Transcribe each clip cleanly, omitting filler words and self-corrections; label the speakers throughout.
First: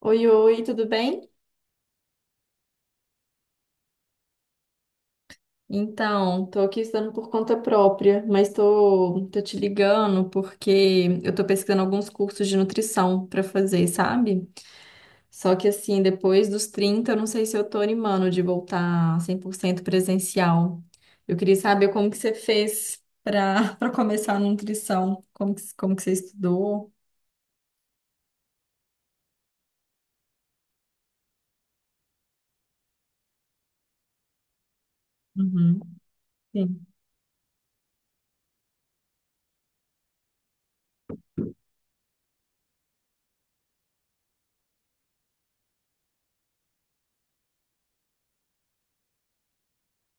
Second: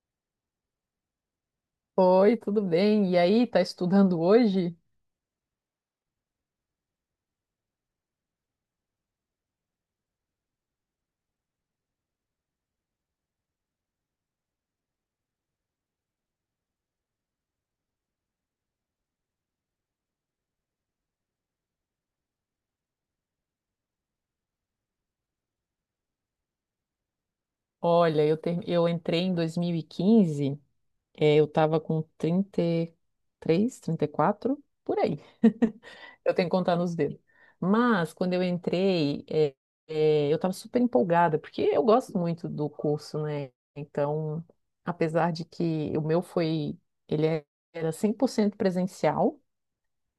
Speaker 1: Oi, oi, tudo bem?
Speaker 2: Oi, tudo bem? E aí, tá estudando hoje?
Speaker 1: Então, tô aqui estudando por conta própria, mas tô te ligando porque eu tô pesquisando alguns cursos de nutrição pra fazer, sabe? Só que assim, depois dos 30, eu não sei se eu tô animando de voltar 100% presencial. Eu queria saber como que você fez pra para começar a nutrição, como que você estudou?
Speaker 2: Olha, eu entrei em 2015, eu tava com 30, 33, 34, por aí.
Speaker 1: Uhum,
Speaker 2: Eu tenho que contar
Speaker 1: sim.
Speaker 2: nos dedos. Mas, quando eu entrei, eu estava super empolgada, porque eu gosto muito do curso, né? Então, apesar de que o meu foi, ele é- era 100% presencial.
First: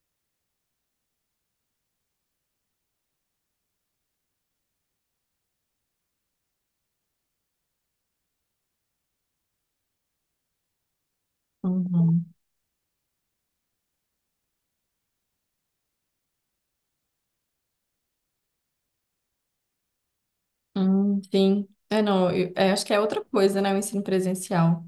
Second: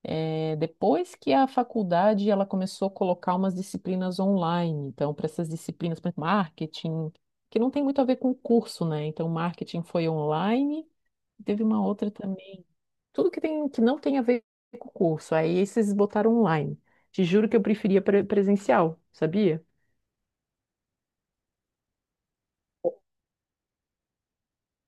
Speaker 2: É, depois que a faculdade ela começou a colocar umas disciplinas online, então para essas disciplinas, por exemplo, marketing, que não tem muito a ver com o curso, né? Então marketing foi online, teve uma outra
Speaker 1: Uhum.
Speaker 2: também. Tudo que tem que não tem a ver com o curso, aí esses botaram online. Te juro que eu preferia presencial, sabia?
Speaker 1: Sim. É, não, é, acho que é outra coisa, né? O ensino presencial.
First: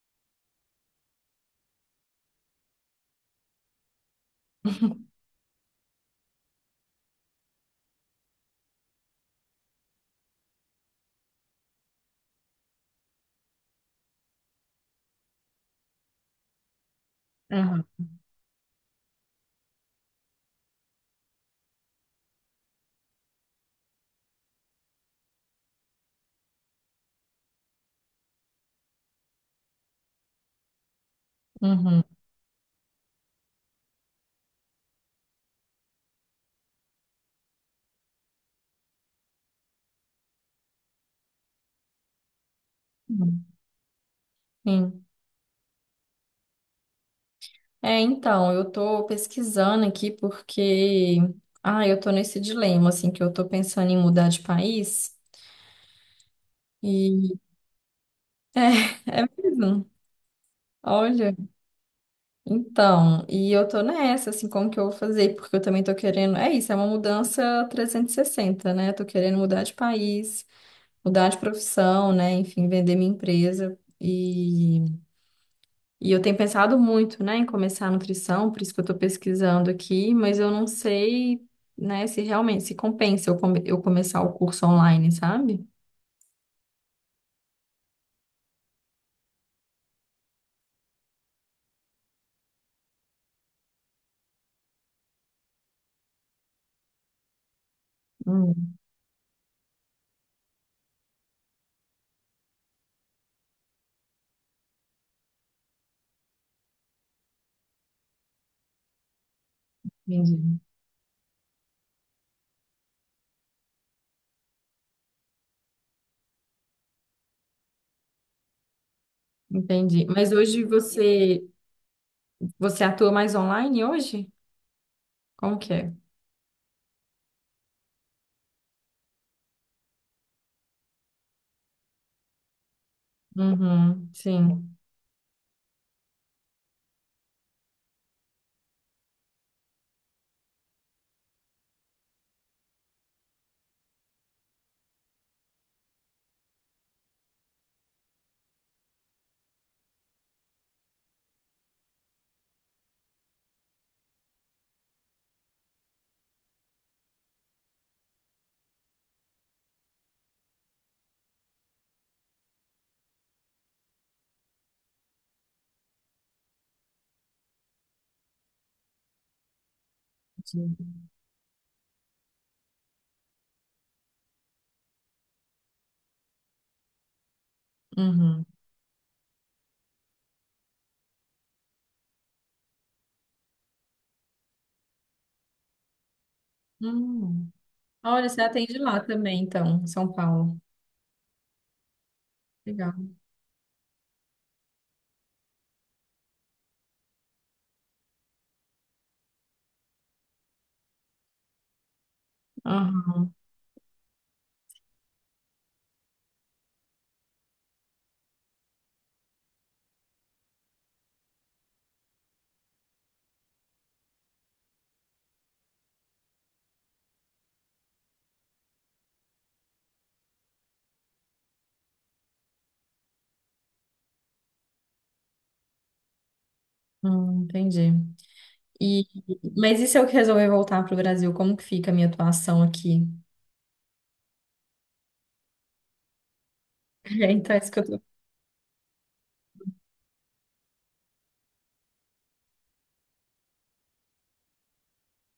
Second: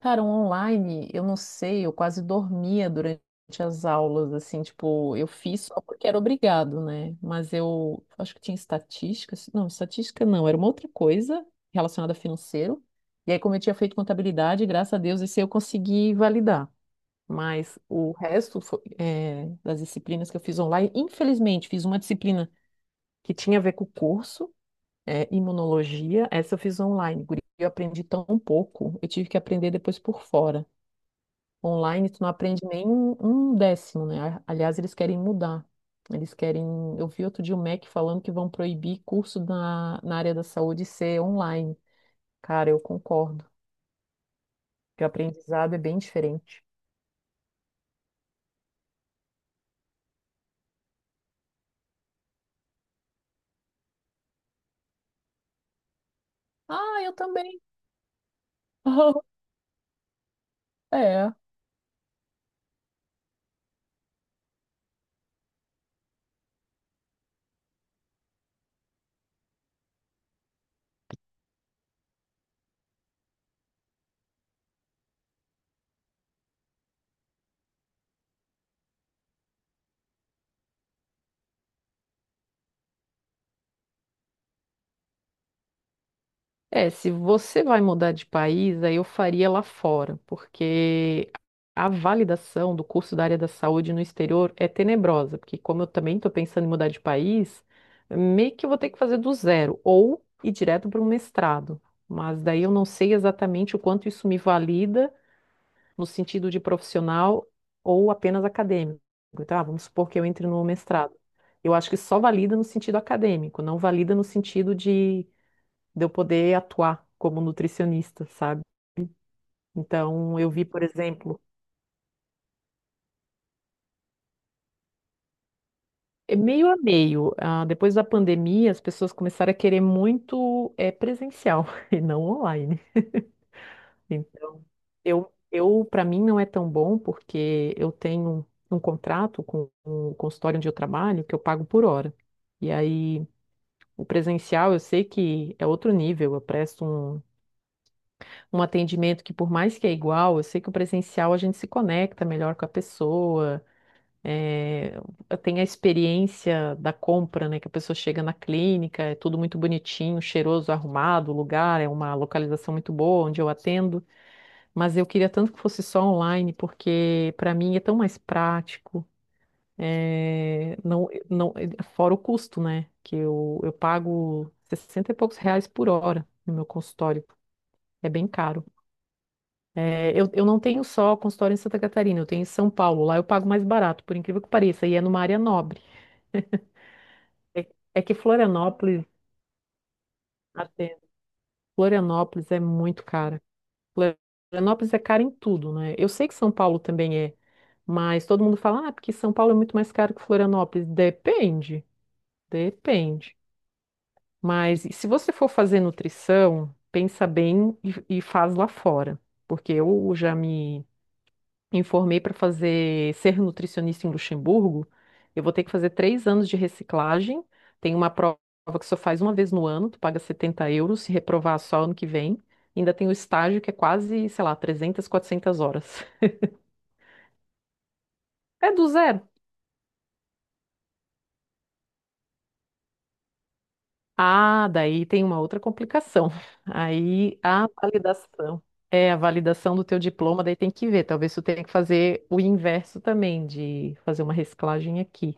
Speaker 2: Cara, um online, eu não sei, eu quase dormia durante as aulas, assim, tipo, eu fiz só porque era obrigado, né? Mas eu acho que tinha estatística, estatística não, era uma outra coisa relacionada a financeiro. E aí, como eu tinha feito contabilidade, graças a Deus, esse eu consegui validar. Mas
Speaker 1: Uhum.
Speaker 2: o resto foi, é, das disciplinas que eu fiz online, infelizmente, fiz uma disciplina que tinha a ver com o curso, é, imunologia, essa eu fiz online, guria, eu aprendi tão pouco, eu tive que aprender depois por fora.
Speaker 1: Uhum.
Speaker 2: Online, tu não aprende nem um décimo, né? A- Aliás, eles querem mudar. Eles querem. Eu vi outro dia o MEC falando que vão proibir curso na área da saúde ser online. Cara, eu concordo. Que
Speaker 1: Sim.
Speaker 2: o aprendizado é bem diferente.
Speaker 1: É, então, eu tô pesquisando aqui porque, ah, eu tô nesse dilema, assim, que eu tô pensando em mudar de país
Speaker 2: Ah, eu
Speaker 1: e,
Speaker 2: também.
Speaker 1: é, é mesmo,
Speaker 2: É.
Speaker 1: olha, então, e eu tô nessa, assim, como que eu vou fazer? Porque eu também tô querendo, é isso, é uma mudança 360, né? Tô querendo mudar de país, mudar de profissão, né? Enfim, vender minha empresa E eu tenho pensado muito, né, em começar a nutrição, por isso que eu estou pesquisando aqui, mas eu não sei, né, se realmente se compensa eu começar o curso online, sabe?
Speaker 2: É, se você vai mudar de país, aí eu faria lá fora, porque a validação do curso da área da saúde no exterior é tenebrosa, porque como eu também estou pensando em mudar de país, meio que eu
Speaker 1: Hum,
Speaker 2: vou ter que fazer do zero, ou ir direto para um mestrado. Mas daí eu não sei exatamente o quanto isso me valida no sentido de profissional ou apenas acadêmico. Então, ah, vamos supor que eu entre
Speaker 1: entendi.
Speaker 2: no mestrado. Eu acho que só valida no sentido acadêmico, não valida no sentido de eu poder atuar como nutricionista, sabe?
Speaker 1: Entendi. Mas
Speaker 2: Então, eu
Speaker 1: hoje
Speaker 2: vi, por exemplo,
Speaker 1: você atua mais online hoje? Como que é?
Speaker 2: é meio a meio. Ah, depois da pandemia, as pessoas começaram a querer muito é, presencial e não online.
Speaker 1: Uhum,
Speaker 2: Então,
Speaker 1: sim.
Speaker 2: eu para mim não é tão bom porque eu tenho um contrato com o consultório onde eu trabalho que eu pago por hora. E aí, o presencial, eu sei que é outro nível. Eu presto um atendimento que, por mais que é igual, eu sei que o presencial a gente se conecta melhor com a pessoa. É, eu tenho a experiência da compra, né? Que a pessoa chega na clínica, é tudo muito bonitinho, cheiroso, arrumado, o lugar, é uma localização muito boa onde eu atendo, mas eu queria tanto que fosse só online, porque para mim é tão mais prático, é,
Speaker 1: Entendi.
Speaker 2: não, não, é, fora o custo, né? Que eu pago 60 e poucos reais por hora no meu consultório. É bem
Speaker 1: Uhum.
Speaker 2: caro. É, eu não tenho só consultório em Santa Catarina, eu tenho em São Paulo. Lá eu pago mais barato, por incrível que pareça, e é numa área nobre.
Speaker 1: Hum.
Speaker 2: É, é que
Speaker 1: Olha, você atende lá
Speaker 2: Florianópolis,
Speaker 1: também, então, em São Paulo.
Speaker 2: até, Florianópolis é
Speaker 1: Legal.
Speaker 2: muito cara. Florianópolis é cara em tudo, né? Eu sei que São Paulo também é, mas todo mundo fala, ah, porque São Paulo é muito mais caro que Florianópolis. Depende,
Speaker 1: Aham.
Speaker 2: depende. Mas se você for fazer nutrição, pensa bem e faz lá fora. Porque eu já me formei para fazer ser nutricionista em Luxemburgo, eu vou ter que fazer 3 anos de reciclagem. Tem uma prova que só faz uma vez no ano, tu paga 70 euros, se reprovar só ano que vem. Ainda tem o estágio que é quase, sei lá, 300, 400 horas.
Speaker 1: Entendi.
Speaker 2: É do
Speaker 1: E,
Speaker 2: zero.
Speaker 1: mas e se eu resolver voltar para o Brasil, como que fica a minha atuação aqui?
Speaker 2: Ah, daí tem uma outra complicação.
Speaker 1: É,
Speaker 2: Aí
Speaker 1: então é
Speaker 2: a
Speaker 1: isso que eu tô.
Speaker 2: validação. É, a validação do teu diploma, daí tem que ver. Talvez tu tenha que fazer o inverso também, de fazer uma reciclagem aqui.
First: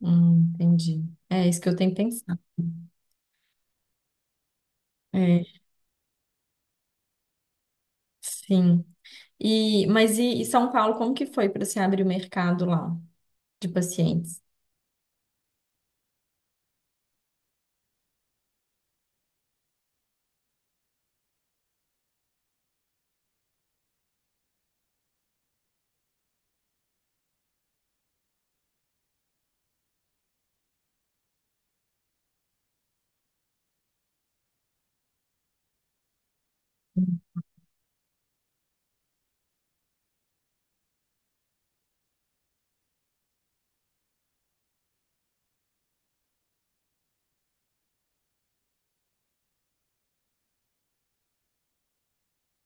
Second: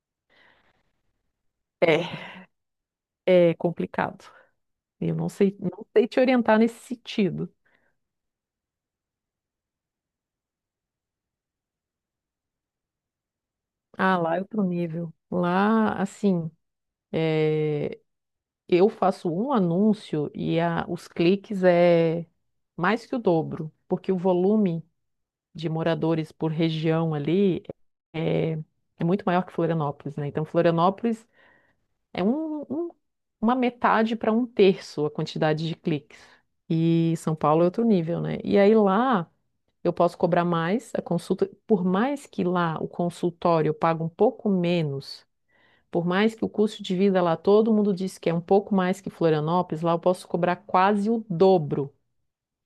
Speaker 1: Entendi. É isso que eu tenho que
Speaker 2: É,
Speaker 1: pensar.
Speaker 2: é complicado. Eu não
Speaker 1: É,
Speaker 2: sei, não sei te orientar nesse sentido.
Speaker 1: sim. E, mas e São Paulo, como que foi para se abrir o mercado lá de
Speaker 2: Ah, lá é
Speaker 1: pacientes?
Speaker 2: outro nível. Lá, assim, é, eu faço um anúncio e os cliques é mais que o dobro, porque o volume de moradores por região ali é, é muito maior que Florianópolis, né? Então, Florianópolis é uma metade para um terço a quantidade de cliques. E São Paulo é outro nível, né? E aí lá. Eu posso cobrar mais a consulta, por mais que lá o consultório eu pague um pouco menos, por mais que o custo de vida lá todo mundo diz que é um pouco mais que Florianópolis, lá eu posso cobrar quase o dobro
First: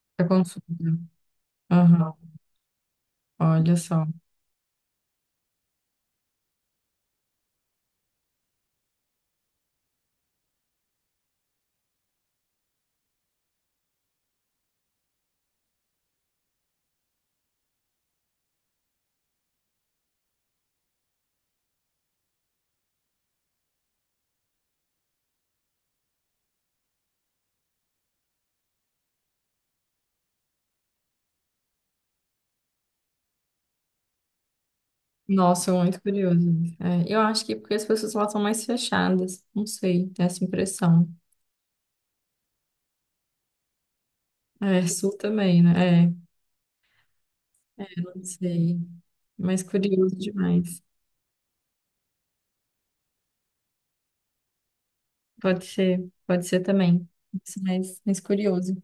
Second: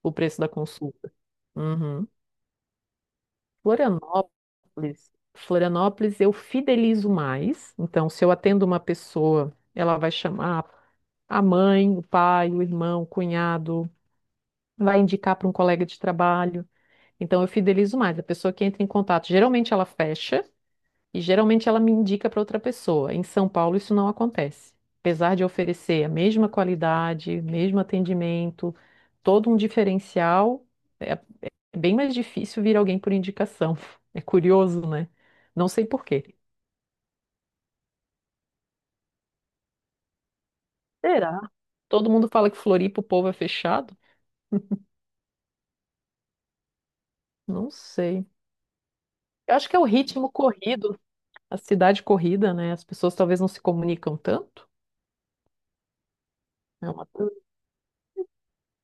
Speaker 2: o
Speaker 1: Da
Speaker 2: preço da
Speaker 1: consulta.
Speaker 2: consulta. Uhum.
Speaker 1: Aham, olha só.
Speaker 2: Florianópolis eu fidelizo mais. Então, se eu atendo uma pessoa, ela vai chamar a mãe, o pai, o irmão, o cunhado, vai indicar para um colega de trabalho. Então eu fidelizo mais. A pessoa que entra em contato, geralmente ela fecha e geralmente ela me indica para outra pessoa. Em São Paulo isso não acontece. Apesar de oferecer a mesma qualidade, mesmo atendimento, todo um diferencial, é bem mais difícil vir alguém por indicação. É curioso, né? Não
Speaker 1: Nossa, eu
Speaker 2: sei
Speaker 1: muito
Speaker 2: por quê.
Speaker 1: curioso. É, eu acho que porque as pessoas lá são mais fechadas. Não sei, tem essa impressão.
Speaker 2: Será? Todo mundo fala que Floripa o povo é fechado?
Speaker 1: É, sul também, né? É,
Speaker 2: Não
Speaker 1: não
Speaker 2: sei.
Speaker 1: sei.
Speaker 2: Eu
Speaker 1: Mas
Speaker 2: acho que é o
Speaker 1: curioso
Speaker 2: ritmo
Speaker 1: demais.
Speaker 2: corrido, a cidade corrida, né? As pessoas talvez não se comunicam tanto.
Speaker 1: Pode ser
Speaker 2: É
Speaker 1: também.
Speaker 2: uma...
Speaker 1: Isso, mas curioso.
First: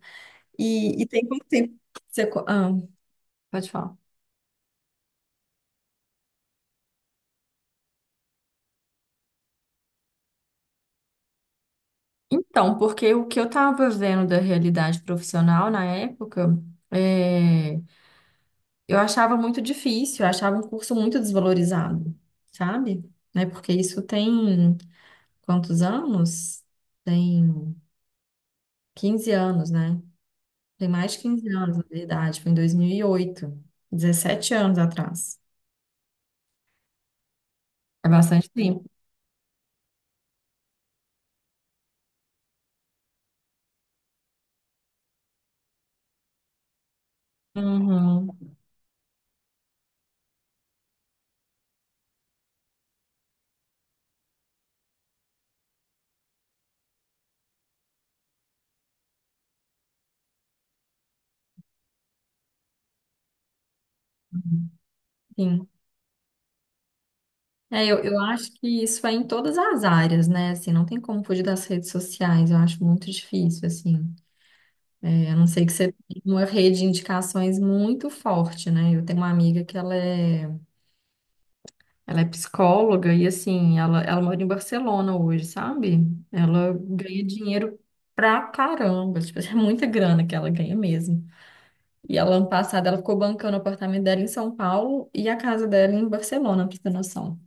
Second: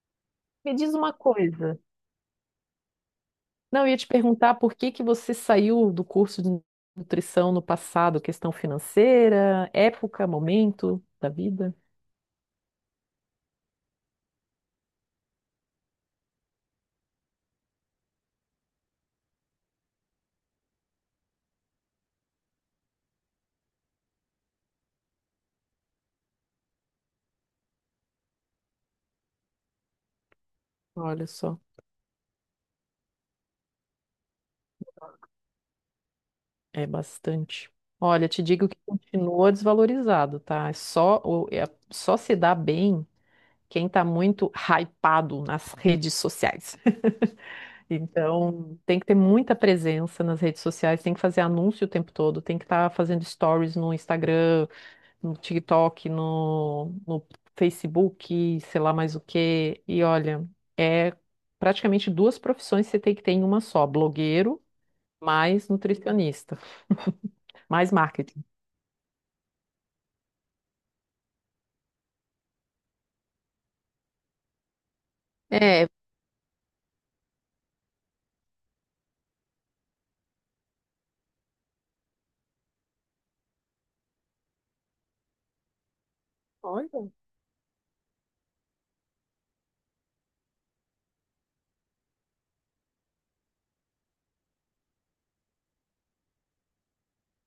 Speaker 2: Me diz
Speaker 1: E
Speaker 2: uma
Speaker 1: tem quanto tempo
Speaker 2: coisa.
Speaker 1: que você. Ah, pode
Speaker 2: Não, eu ia
Speaker 1: falar.
Speaker 2: te perguntar por que que você saiu do curso de nutrição no passado, questão financeira, época, momento da vida.
Speaker 1: Então, porque o que eu estava vendo da realidade profissional na época, é, eu achava muito difícil, eu achava um curso muito desvalorizado, sabe? Né? Porque isso tem quantos anos? Tem 15 anos, né? Tem mais de
Speaker 2: Olha
Speaker 1: 15
Speaker 2: só,
Speaker 1: anos, na verdade, foi em 2008, 17 anos atrás.
Speaker 2: é bastante.
Speaker 1: É
Speaker 2: Olha, te
Speaker 1: bastante
Speaker 2: digo que
Speaker 1: tempo.
Speaker 2: continua desvalorizado, tá? Só se dá bem quem tá muito hypado nas redes sociais.
Speaker 1: Uhum.
Speaker 2: Então, tem que ter muita presença nas redes sociais, tem que fazer anúncio o tempo todo, tem que estar fazendo stories no Instagram, no TikTok, no Facebook, sei lá mais o quê. E olha, é praticamente duas profissões que você tem que ter em uma só: blogueiro mais
Speaker 1: Sim.
Speaker 2: nutricionista,
Speaker 1: É,
Speaker 2: mais
Speaker 1: eu
Speaker 2: marketing.
Speaker 1: acho que isso é em todas as áreas, né? Assim, não tem como fugir das redes sociais. Eu acho muito difícil, assim. É, a não ser que
Speaker 2: É,
Speaker 1: você tenha uma rede de indicações muito forte, né? Eu tenho uma amiga que ela é psicóloga e, assim, ela mora em Barcelona hoje, sabe? Ela
Speaker 2: olha.
Speaker 1: ganha dinheiro pra caramba, tipo, é muita grana que ela ganha mesmo. E ela, ano passado, ela ficou bancando o apartamento dela em São Paulo e a casa dela em Barcelona, pra você ter noção.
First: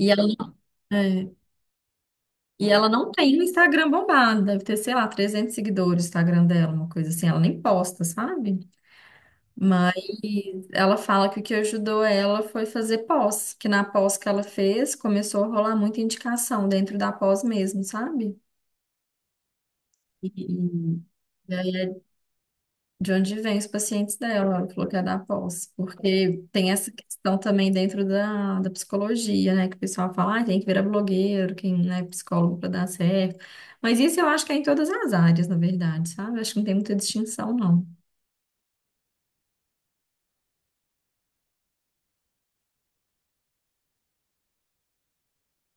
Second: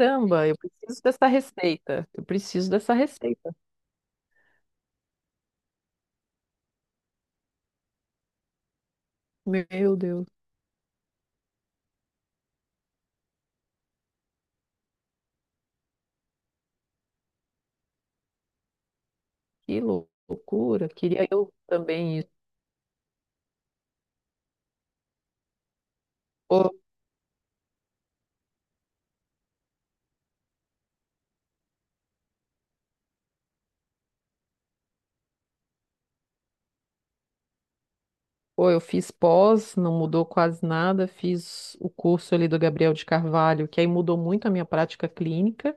Speaker 1: E ela,
Speaker 2: eu preciso dessa
Speaker 1: é,
Speaker 2: receita. Eu
Speaker 1: e
Speaker 2: preciso
Speaker 1: ela
Speaker 2: dessa
Speaker 1: não tem o
Speaker 2: receita.
Speaker 1: Instagram bombado, deve ter, sei lá, 300 seguidores o Instagram dela, uma coisa assim, ela nem posta, sabe? Mas
Speaker 2: Meu Deus,
Speaker 1: ela fala que o que ajudou ela foi fazer pós, que na pós que ela fez começou a rolar muita indicação dentro da pós mesmo, sabe?
Speaker 2: que
Speaker 1: E,
Speaker 2: loucura. Queria eu
Speaker 1: e- aí é
Speaker 2: também isso.
Speaker 1: de onde vem os pacientes dela, ela falou que é da pós, porque
Speaker 2: Ou,
Speaker 1: tem essa questão também dentro da psicologia, né? Que o pessoal fala, ah, tem que virar blogueiro, quem não é psicólogo para dar certo. Mas isso eu acho que é em todas as áreas, na verdade, sabe? Acho que não tem muita distinção, não.
Speaker 2: ou eu fiz pós, não mudou quase nada. Fiz o curso ali do Gabriel de Carvalho, que aí mudou muito a minha prática clínica.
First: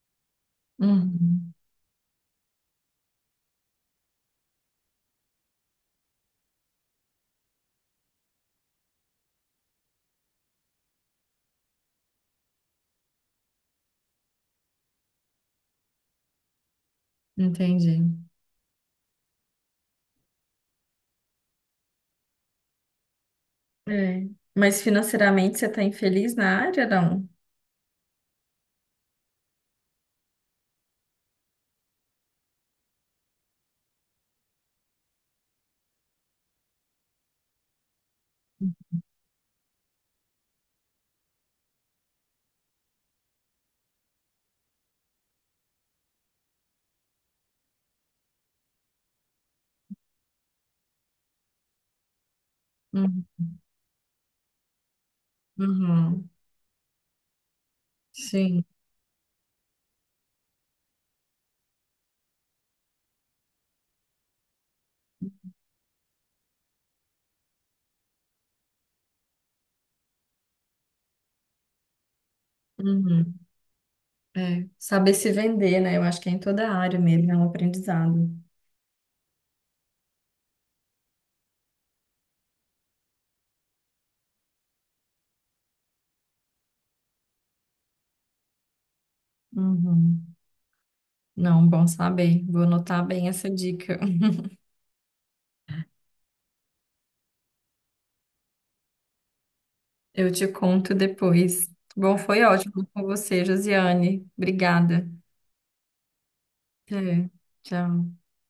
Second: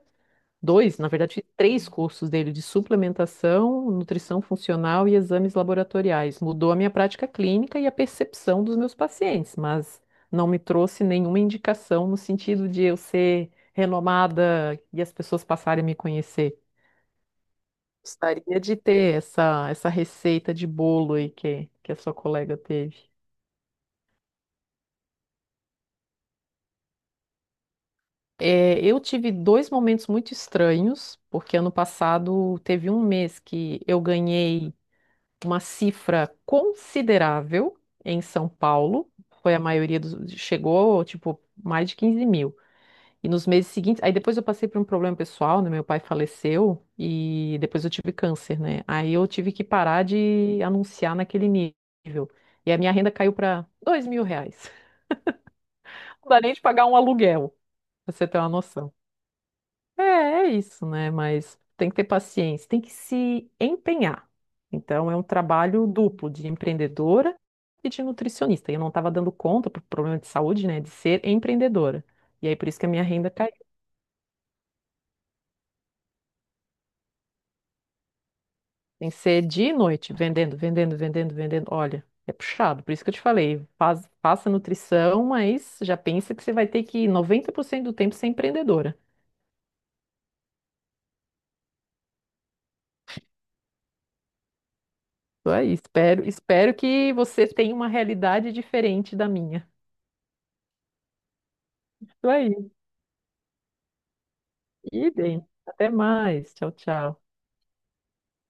Speaker 2: Dois, na verdade,
Speaker 1: Uhum,
Speaker 2: três cursos dele de suplementação, nutrição funcional e exames laboratoriais. Mudou a minha prática clínica e a percepção dos meus pacientes, mas não me trouxe nenhuma indicação no sentido de eu ser renomada e as pessoas passarem a me conhecer.
Speaker 1: entendi.
Speaker 2: Gostaria de ter essa receita de bolo aí que a sua colega teve.
Speaker 1: É. Mas financeiramente você está infeliz na área, não?
Speaker 2: É, eu tive dois momentos muito estranhos, porque ano passado teve um mês que eu ganhei uma cifra considerável em São Paulo. Foi a maioria dos. Chegou, tipo, mais de 15 mil. E nos meses seguintes. Aí depois eu passei por um problema pessoal, né? Meu pai faleceu e depois eu tive câncer, né? Aí eu tive que parar de anunciar naquele nível. E a minha renda
Speaker 1: Uhum.
Speaker 2: caiu para 2 mil reais.
Speaker 1: Uhum.
Speaker 2: Não dá nem de pagar um aluguel, pra você ter uma
Speaker 1: Sim.
Speaker 2: noção. É, é isso, né? Mas tem que ter paciência, tem que se empenhar. Então, é um trabalho duplo de empreendedora e de nutricionista. E eu não estava dando conta, por problema de saúde, né, de ser empreendedora. E aí, por isso que a minha renda
Speaker 1: Uhum.
Speaker 2: caiu.
Speaker 1: É. Saber se vender, né? Eu acho que é em toda a área mesmo, é um aprendizado.
Speaker 2: Tem que ser dia e noite, vendendo, vendendo, vendendo, vendendo. Olha, é puxado. Por isso que eu te falei, faz, faça nutrição, mas já pensa que você vai ter que 90% do tempo ser empreendedora.
Speaker 1: Uhum. Não, bom saber. Vou anotar bem essa dica.
Speaker 2: Isso aí, espero, espero que você tenha uma realidade diferente da minha.
Speaker 1: Eu te conto depois. Bom, foi ótimo com você, Josiane. Obrigada.
Speaker 2: Idem. Até mais. Tchau, tchau.
Speaker 1: É. Tchau.